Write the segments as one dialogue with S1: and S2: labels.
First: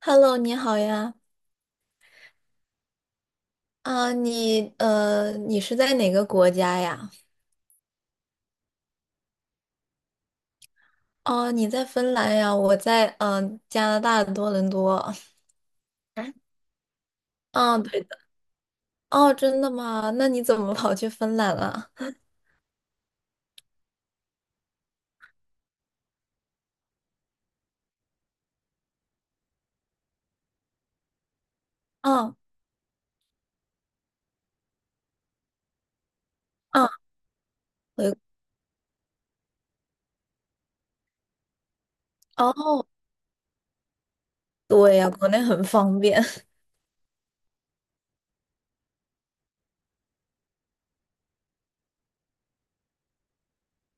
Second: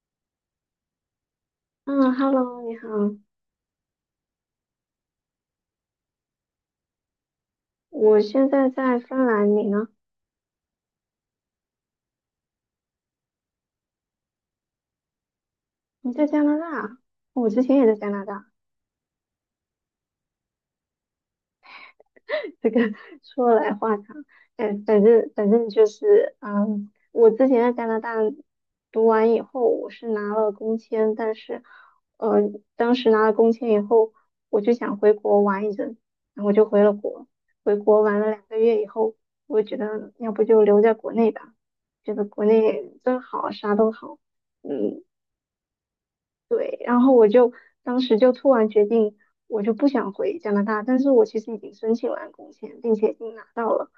S1: Hello，你好呀。
S2: 嗯，Hello，你好，
S1: 啊，你是在哪个国家呀？
S2: 我现在在芬兰，你呢？
S1: 哦，你在芬兰呀，我在加拿大的多伦多。
S2: 你在加拿大啊？我之前
S1: 嗯，
S2: 也在
S1: 对
S2: 加
S1: 的。
S2: 拿大，
S1: 哦，真的吗？那你怎么跑去芬兰了？
S2: 这个说来话长。反正就是，我之前在加拿大读完以后，我是拿了工签，但是，
S1: 嗯
S2: 呃，当时拿了工签以后，我就想回国玩一阵，然后我就回
S1: 嗯，
S2: 了国。回国
S1: 回
S2: 玩了2个月以后，我觉得要不就留在国内吧，觉得国
S1: 哦，
S2: 内真好，啥都好。
S1: 对
S2: 嗯，
S1: 呀，国内很方便。
S2: 对，然后我就当时就突然决定，我就不想回加拿大，但是我其实已经申请完工签，并且已经拿到了，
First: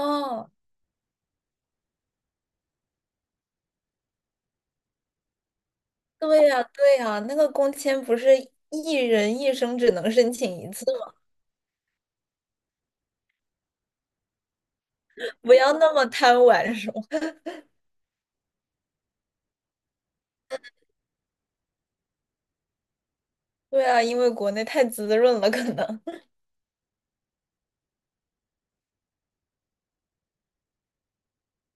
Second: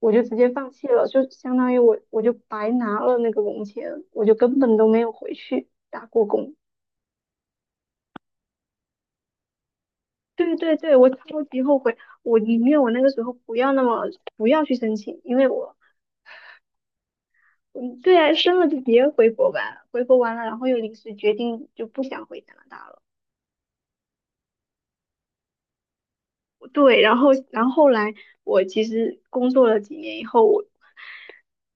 S2: 我就直接放弃了，就相当于我就白拿了那个工签，我就根本都没有回去打过
S1: 对
S2: 工。
S1: 呀，对呀，那个工签不是一人一生只能申
S2: 对
S1: 请一
S2: 对
S1: 次
S2: 对，我
S1: 吗？
S2: 超级后悔，我宁愿我那个时候不要那么不要去申请，因为
S1: 不要
S2: 我
S1: 那么贪玩，是吗？
S2: 嗯对啊，生了就别回国吧，回国完了，然后又临时决定就不想回加拿大了。
S1: 对啊，因为国内太滋润了，可能。
S2: 对，然后后来我其实工作了几年以后，我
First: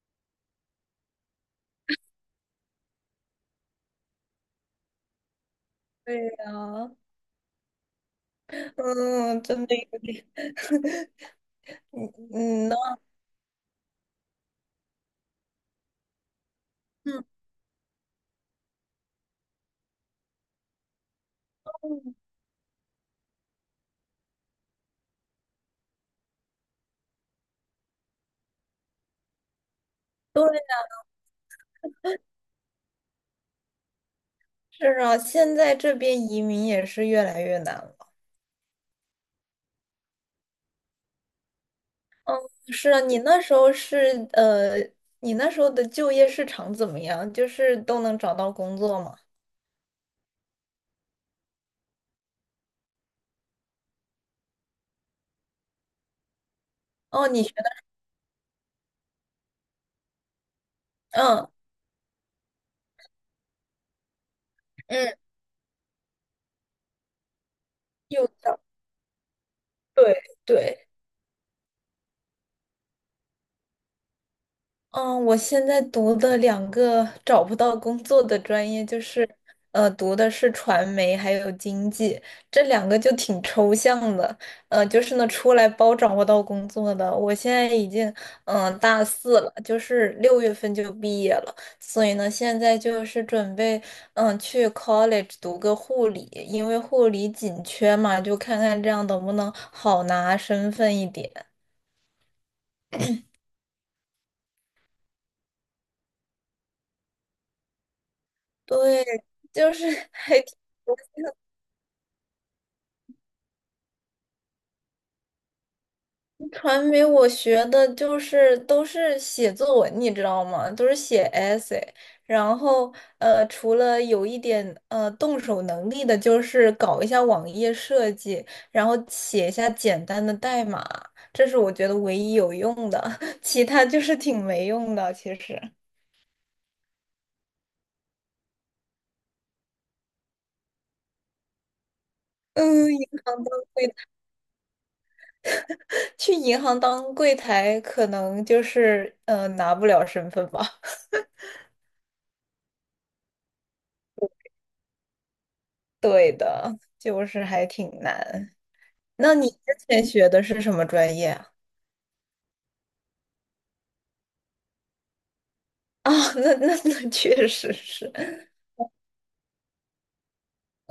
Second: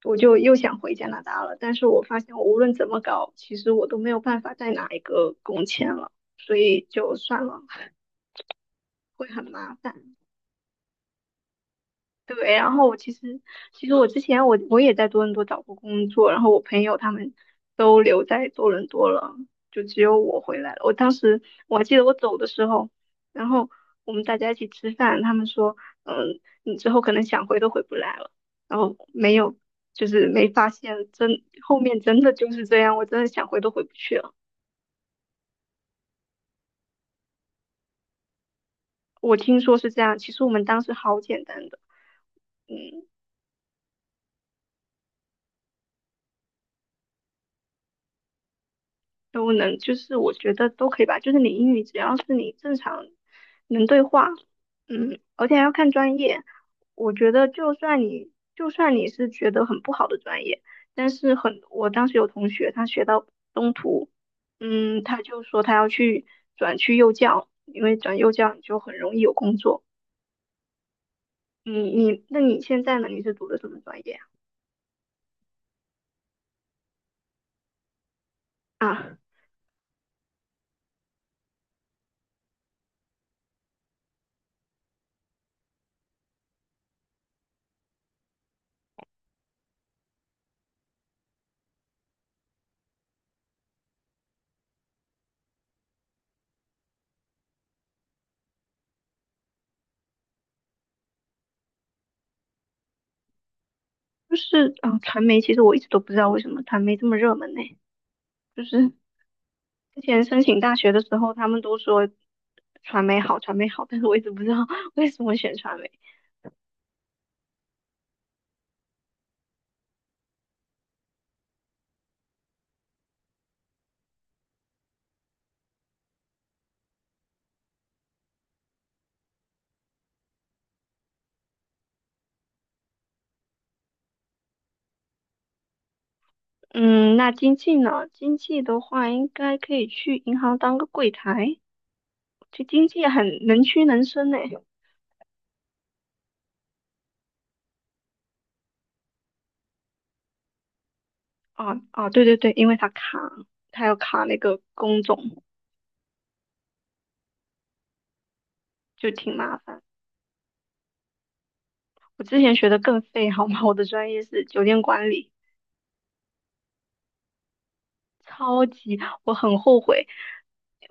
S2: 我就又想回加拿大了，但是我发现我无论怎么搞，其实我都没有办法再拿一个工签了，
S1: 对
S2: 所以
S1: 呀，
S2: 就算了，会
S1: 嗯，
S2: 很
S1: 真
S2: 麻
S1: 的有
S2: 烦。
S1: 点，嗯
S2: 对，
S1: 嗯
S2: 然
S1: 呢，
S2: 后我其实我之前我也在多伦多找过工作，然后我朋友他
S1: 嗯，
S2: 们都留在多伦多了，就只有我回来了。我当时我还记得我走的时候，然后我们大家一起吃饭，他们说，你之后可能想回都回不来了。然后没有，就是
S1: 对
S2: 没发
S1: 呀。
S2: 现真后面真的就是这样，我真的想回都回不去了。
S1: 是啊，现在这边移民也是越来越难了。
S2: 我听说是这样，其实我们当时好简单的。
S1: 是啊，你那时候的就业市场怎么样？就是都能找到工作吗？
S2: 都能，就是我觉得都可以吧。就是你英语只要是你正常能对话，而且还要看专业。我
S1: 哦，
S2: 觉得就算你是觉得很不好的专业，但是
S1: 嗯
S2: 很，我当时有同学他学到中途，
S1: 嗯，
S2: 他就说他要去转去幼教，因为转
S1: 幼
S2: 幼教你
S1: 教，
S2: 就很容易有工作。
S1: 对对，
S2: 那你现在呢？你是读的什么专业
S1: 嗯，我现在读的两个找不到工作的专业，
S2: 啊？
S1: 就
S2: 啊，
S1: 是，读的是传媒还有经济，这两个就挺抽象的。就是呢，出来包找不到工作的。我现在已经，大四了，就是六月份就毕业了，所以呢，现在就是准备，去 college 读个护理，因为护理紧缺嘛，就看看这样能不能好拿身份一点。
S2: 就是啊，传媒其实我一直都不知道为什么传媒这么热门呢，就是。
S1: 对，就是
S2: 之 前申请大学的时候，他们都说传媒好，传媒好，但是我一直不知道 为什么选传媒。
S1: 传媒我学的就是都是写作文，你知道吗？都是写 essay。然后除了有一点动手能力的，就是搞一下网页设计，然后写一下简单的代码，这是我觉得唯一有用的，其他就是挺没用的，其实。
S2: 嗯，那经济呢？经济的话，应该可以去银行当个柜台，就经
S1: 嗯，
S2: 济
S1: 银
S2: 很
S1: 行当
S2: 能屈能伸呢。
S1: 去银行当柜台，可能就是拿不了身份吧。
S2: 啊啊，对对对，因为他卡，他要卡那个工种，
S1: 对的，就是还挺难。
S2: 就
S1: 那
S2: 挺
S1: 你
S2: 麻
S1: 之
S2: 烦。
S1: 前学的是什么专业啊？
S2: 我之前学的更废，好吗？我的专业是酒店管理。
S1: 哦，那确实是，
S2: 超级，我很后悔，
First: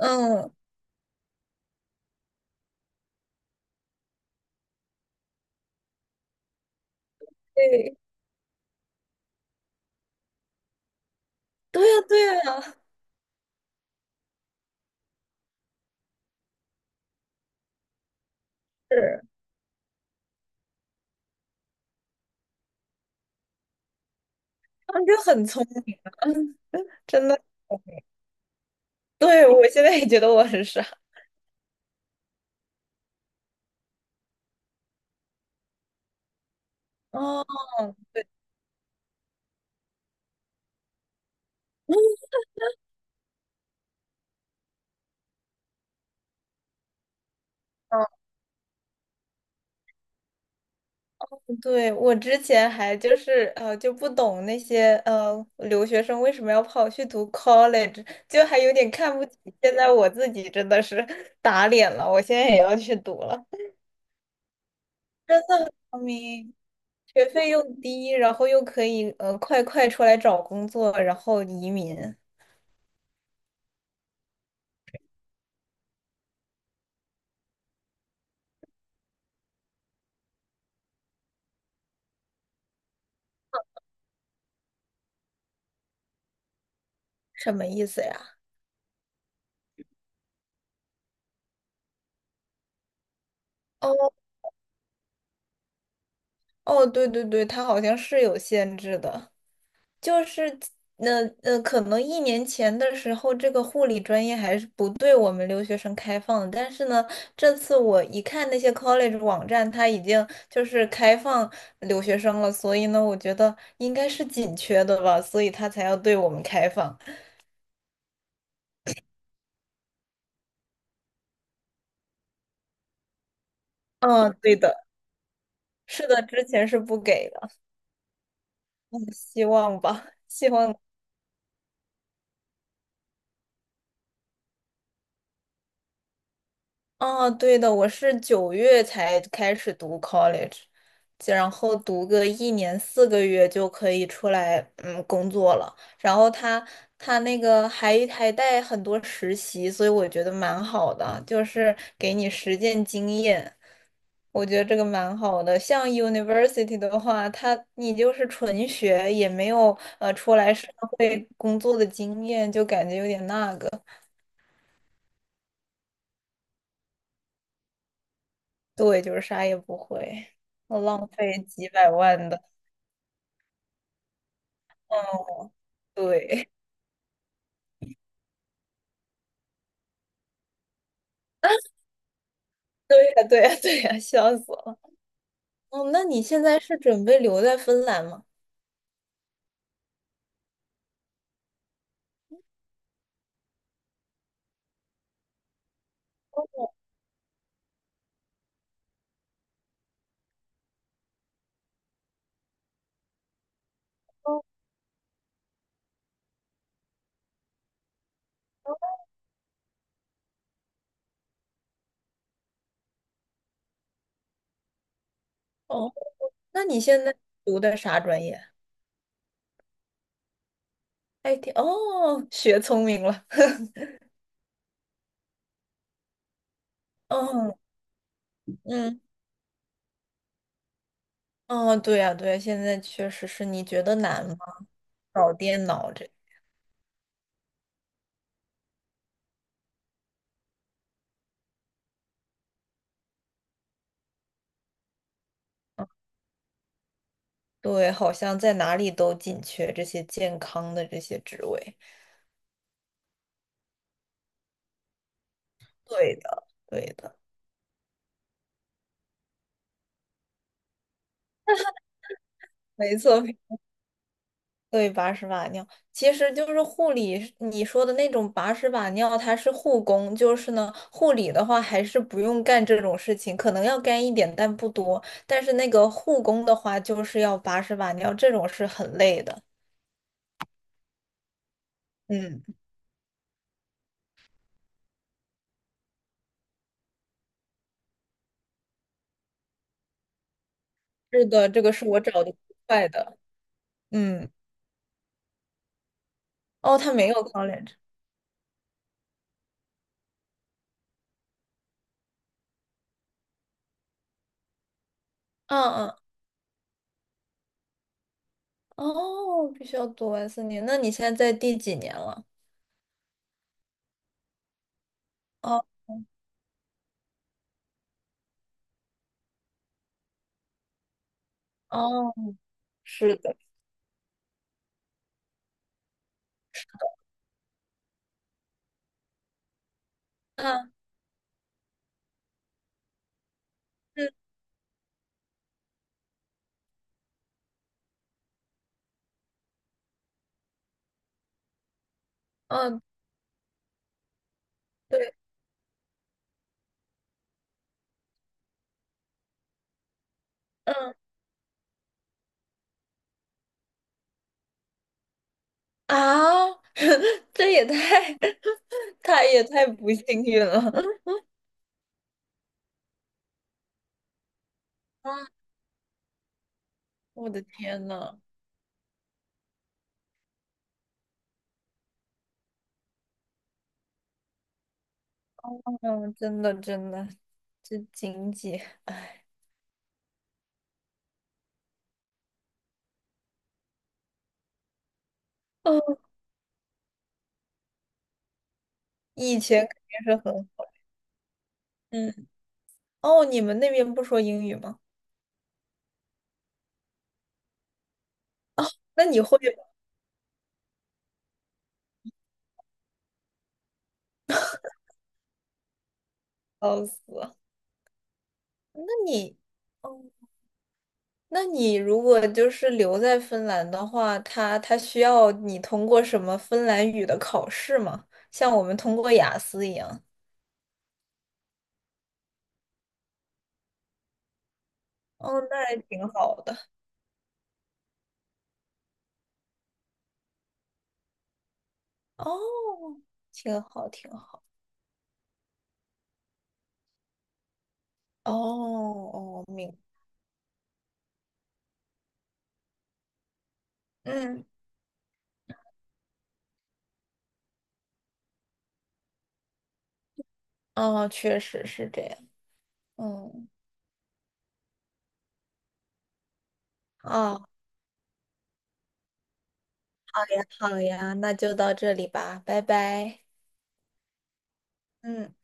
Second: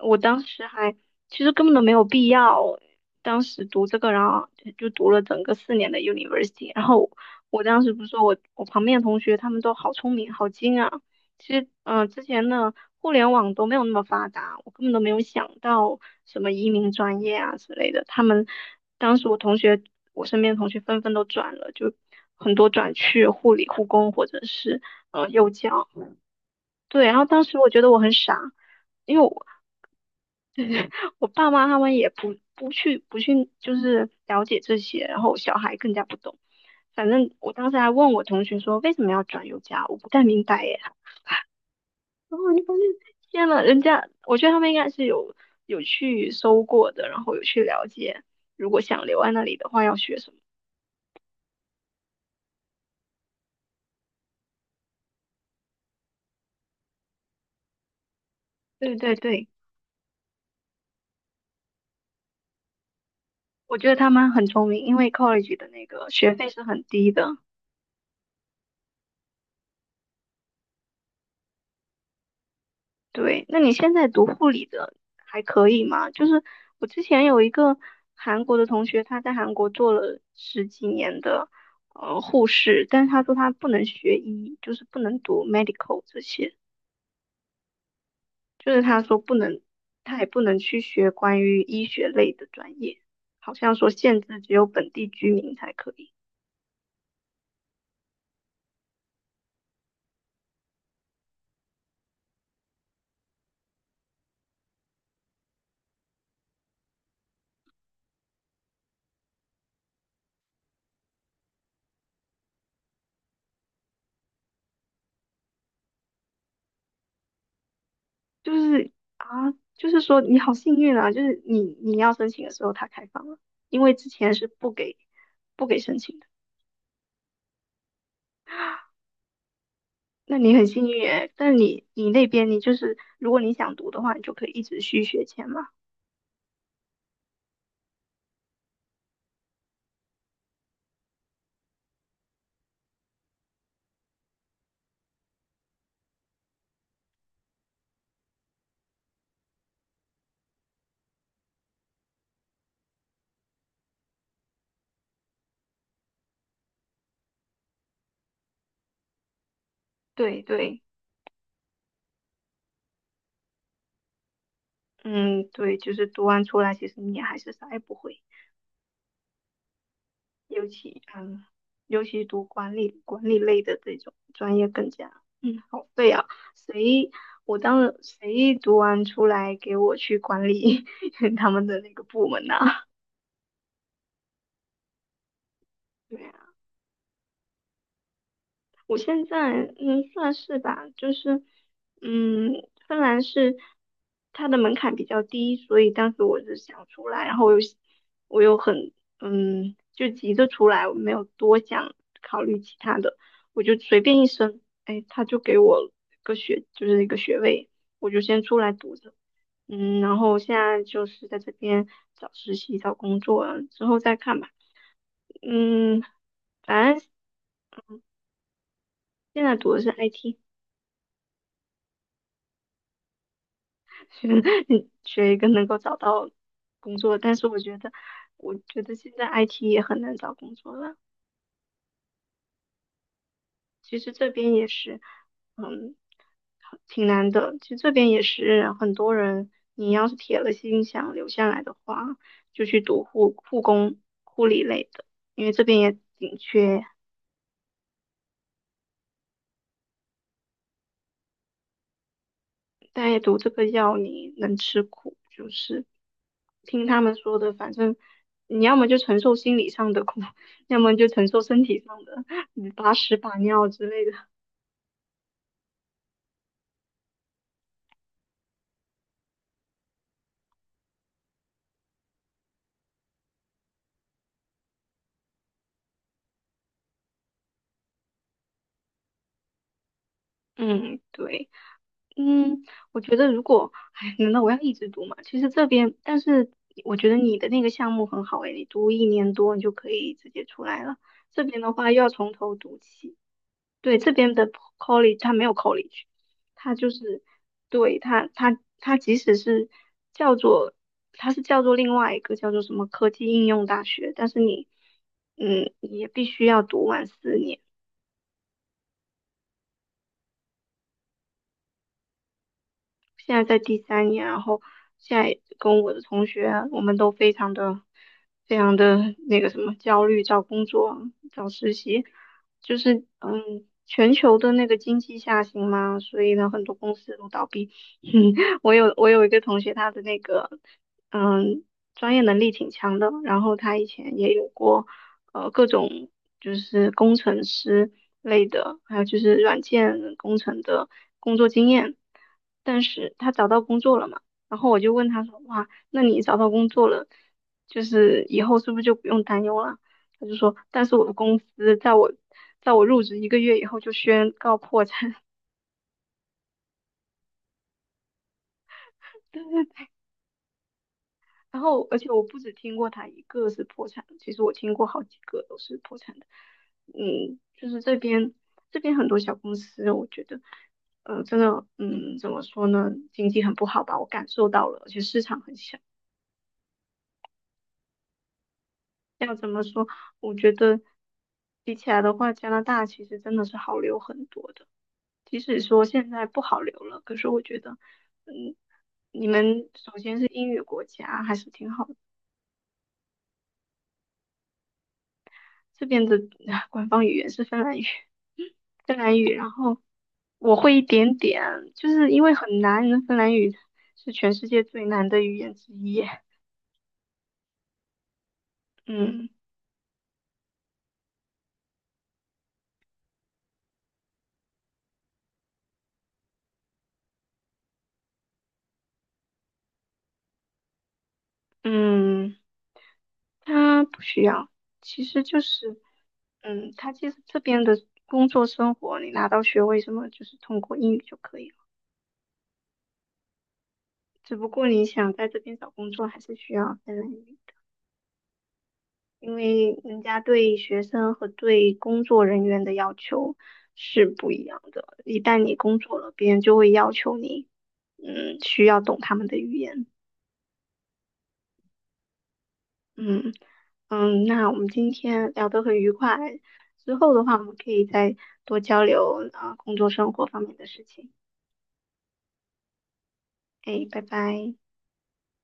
S2: 我当时还其实根本都没有必要，当时读这个，然后就读了整个四年的 university，然后我当时
S1: 对，
S2: 不是说我旁边的同学他们都好聪明好精啊，其实
S1: 对呀，
S2: 之
S1: 对
S2: 前的
S1: 呀，
S2: 互联网都没有那么发达，我根本都没有想到什么移民专业啊之类的，他们当
S1: 是，
S2: 时我同学我身边的同学纷纷都转了，就很多转去护理护工或者是
S1: 他们就很
S2: 幼
S1: 聪
S2: 教。
S1: 明啊，嗯，
S2: 对，然后
S1: 真的，
S2: 当时我觉得我很傻，因为我
S1: 对，我现在也觉得我很傻。
S2: 我爸妈他们也不去就是了解这些，然后我小孩更加不懂。反正
S1: 哦，
S2: 我当时还问我同学说为什么要转幼教，我不太明白耶。然后你发现天呐，人家我觉得他们应该是有去搜过的，然后有去了
S1: 哦，
S2: 解，如果想留在那里的话要学什么。
S1: 对，我之前还就是就不懂那些留学生为什么要跑去读 college，就还有点
S2: 对对
S1: 看不起。
S2: 对，
S1: 现在我自己真的是 打脸了，我现在也要去读了，
S2: 我觉得他们很聪明，因为 college 的那
S1: 聪
S2: 个学费
S1: 明。
S2: 是很低
S1: 学
S2: 的。
S1: 费又低，然后又可以快快出来找工作，然后移民，
S2: 对，那你现在读护理的还可以吗？就是我之前有一个韩国的同学，他在韩国做了十几年的护士，但是他说他不能学医，就是不能读 medical 这些，
S1: 什么意思呀？
S2: 就是他说不能，他还不能去学关于医学类的专业，好像说
S1: 哦
S2: 限制只有本地居民才可以。
S1: 哦，对对对，它好像是有限制的，就是可能一年前的时候，这个护理专业还是不对我们留学生开放的，但是呢，这次我一看那些 college 网站，它已经就是开放留学生了，所以呢，我觉得应该是紧缺的吧，所以它才要对我们开放。
S2: 就是啊，就是说你好幸运啊，就是你要申请的时候他开放了，因为之前
S1: 嗯，
S2: 是
S1: 对
S2: 不
S1: 的，
S2: 给申
S1: 是
S2: 请。
S1: 的，
S2: 的。
S1: 之前是不给的。嗯希望吧，
S2: 那
S1: 希
S2: 你很
S1: 望。
S2: 幸运诶，但你那边你就是，如果你想读的话，你就可以一直续学签嘛。
S1: 啊，对的，我是九月才开始读 college，然后读个一年四个月就可以出来，工作了。然后他那个还带很多实习，所以我觉得蛮好的，就是给你实践经验。我觉得这个蛮好的。像 university 的话，他你就是纯学，也没有出
S2: 对
S1: 来社
S2: 对，
S1: 会工作的经验，就感觉有点那个。
S2: 嗯，对，就是读完出来，其实你还是啥也不会，
S1: 对，就是啥也不会，
S2: 尤
S1: 我
S2: 其
S1: 浪费
S2: 嗯，
S1: 几百
S2: 尤其
S1: 万的，
S2: 读管理类的这种专业更加，好废啊！
S1: 对。
S2: 谁我当谁读完出来给我去管理 他们 的那个部门呐、
S1: 对呀，对呀，对呀，笑死我了。哦，那 你
S2: 对
S1: 现
S2: 啊
S1: 在是准备留在芬兰吗？
S2: 我现在算是吧，就是嗯，芬兰是它的门槛比较低，所以当时我是想出来，然后我又很就急着出来，我没有多想考虑其他的，我就随便一
S1: 哦，
S2: 申，哎，他就给我就是一个学位，我就先出来读着，然后现在就是在这边找实习找工作，之后再看吧，
S1: 哦
S2: 嗯，
S1: 那你
S2: 反正
S1: 现在读的啥专业
S2: 现在读的是 IT。
S1: ？IT 哦，学聪明了。
S2: 学 学一个能够找到工作，但是
S1: 嗯
S2: 我觉得，
S1: 嗯，
S2: 现在 IT 也很难找工作了。
S1: 哦，对呀，对呀，现在确实是。你觉得
S2: 其实
S1: 难
S2: 这
S1: 吗？
S2: 边也是，
S1: 搞电脑
S2: 嗯，
S1: 这，
S2: 挺难的。其实这边也是很多人，你要是铁了心想留下来的话，就去读护工、护理类的，因为这边也紧缺
S1: 对，好像在哪里都紧缺这些健康的这些职位。
S2: 但也毒这个药你能吃苦，就是
S1: 对的，对
S2: 听他们
S1: 的，
S2: 说的，反正你要么就承受心理上的苦，要么就承受身体上的，你把
S1: 没
S2: 屎
S1: 错。
S2: 把尿之类的。
S1: 对，把屎把尿，其实就是护理是你说的那种把屎把尿，它是护工，就是呢，护理的话还是不用干这种事情，可能要干一点，但不多。但是那个护工的话，就是要把屎把尿，这种是很累的。
S2: 嗯，对，
S1: 嗯，
S2: 嗯，我觉得如果，哎，难道我要一直读吗？其实这边，但是我觉得你的那个项目很好诶，你读1年多，你就可以直接出来了。
S1: 是
S2: 这
S1: 的，
S2: 边
S1: 这个
S2: 的
S1: 是
S2: 话
S1: 我
S2: 又要
S1: 找
S2: 从
S1: 的
S2: 头
S1: 最
S2: 读
S1: 快的。
S2: 起。对，这
S1: 嗯，
S2: 边的 college 它没有 college，它
S1: 哦，
S2: 就
S1: 他没有
S2: 是
S1: college。
S2: 对它即使是叫做它是叫做另外一个叫做什么科技应用大学，但是你
S1: 嗯嗯，
S2: 也必须要读完四年。
S1: 哦，必须要读完四年。那你现在在第几年了？
S2: 现在在第3年，然后现在
S1: 哦
S2: 跟我的同学，我们都非常的、非常的那个什么焦虑，找工作、找实习，
S1: 哦，
S2: 就是
S1: 是的。
S2: 全球的那个经济下行嘛，所以呢，很多公司都倒闭。嗯，我有一个同学，他的那个
S1: 嗯
S2: 嗯专业能力挺强的，然后他以
S1: 嗯
S2: 前也有过。各种就是工程师类的，还有就是软件工程的工作经验。
S1: 嗯，
S2: 但是他找到工作了嘛，然后我就问
S1: 对。
S2: 他说，哇，那你找到工作了，就是以后是不是就不用担忧了？他就说，但是
S1: 嗯。
S2: 我的公司在我入职1个月以后就宣告破产。
S1: 啊，这也太 他也太 不幸运了
S2: 然后，而且我不止听过他一个是破产的，其实我听过好
S1: 啊，
S2: 几 个都是破产的。
S1: 我的
S2: 就是
S1: 天呐，
S2: 这边很多小公司，我觉得，真的，怎么说呢，经济很不好吧，我感受到了，而且市场很小。
S1: 嗯，真的真的，这经济，哎，
S2: 要怎么说？我觉得比起来的话，加拿大其实真的是好留很多的。即使说
S1: 哦，
S2: 现在不好留了，可是我觉得，嗯，你
S1: 以前
S2: 们
S1: 肯
S2: 首
S1: 定是
S2: 先是英
S1: 很
S2: 语
S1: 好。
S2: 国家，还是挺好的。
S1: 嗯，哦，你们那边不说英语吗？
S2: 这边的 官方语言是芬兰语。芬
S1: 那
S2: 兰
S1: 你
S2: 语，
S1: 会吗？
S2: 然后我会一点点，就是因为很难，芬兰语是全世界最难的语言之一。
S1: 笑死。那
S2: 嗯
S1: 你，哦，那你如果就是留在芬兰的话，他需要你通过什么芬兰语的考试吗？像我们通过雅思一样。
S2: 嗯，它不需要，其实就
S1: 哦，那还
S2: 是，
S1: 挺好的。
S2: 他其实这边的工作生活，你拿到学位什么，就是通过英语就可以了。
S1: 哦，挺好，挺
S2: 只
S1: 好。
S2: 不过你想在这边找工作，还是需要芬兰语。
S1: 哦
S2: 因
S1: 哦，
S2: 为人家对学生和对工作人员的要求是不一
S1: 嗯，
S2: 样的。一旦你工作了，别人就会要求你，需要懂他们的语言。
S1: 哦，确实是这样。
S2: 嗯
S1: 嗯，
S2: 嗯，那我们今天聊得很愉快，之后的话
S1: 哦，
S2: 我
S1: 好
S2: 们可以再多交流啊，工作生活方
S1: 呀，
S2: 面的
S1: 好
S2: 事情。
S1: 呀，那就到这里吧，拜拜。
S2: 哎，拜拜。
S1: 嗯。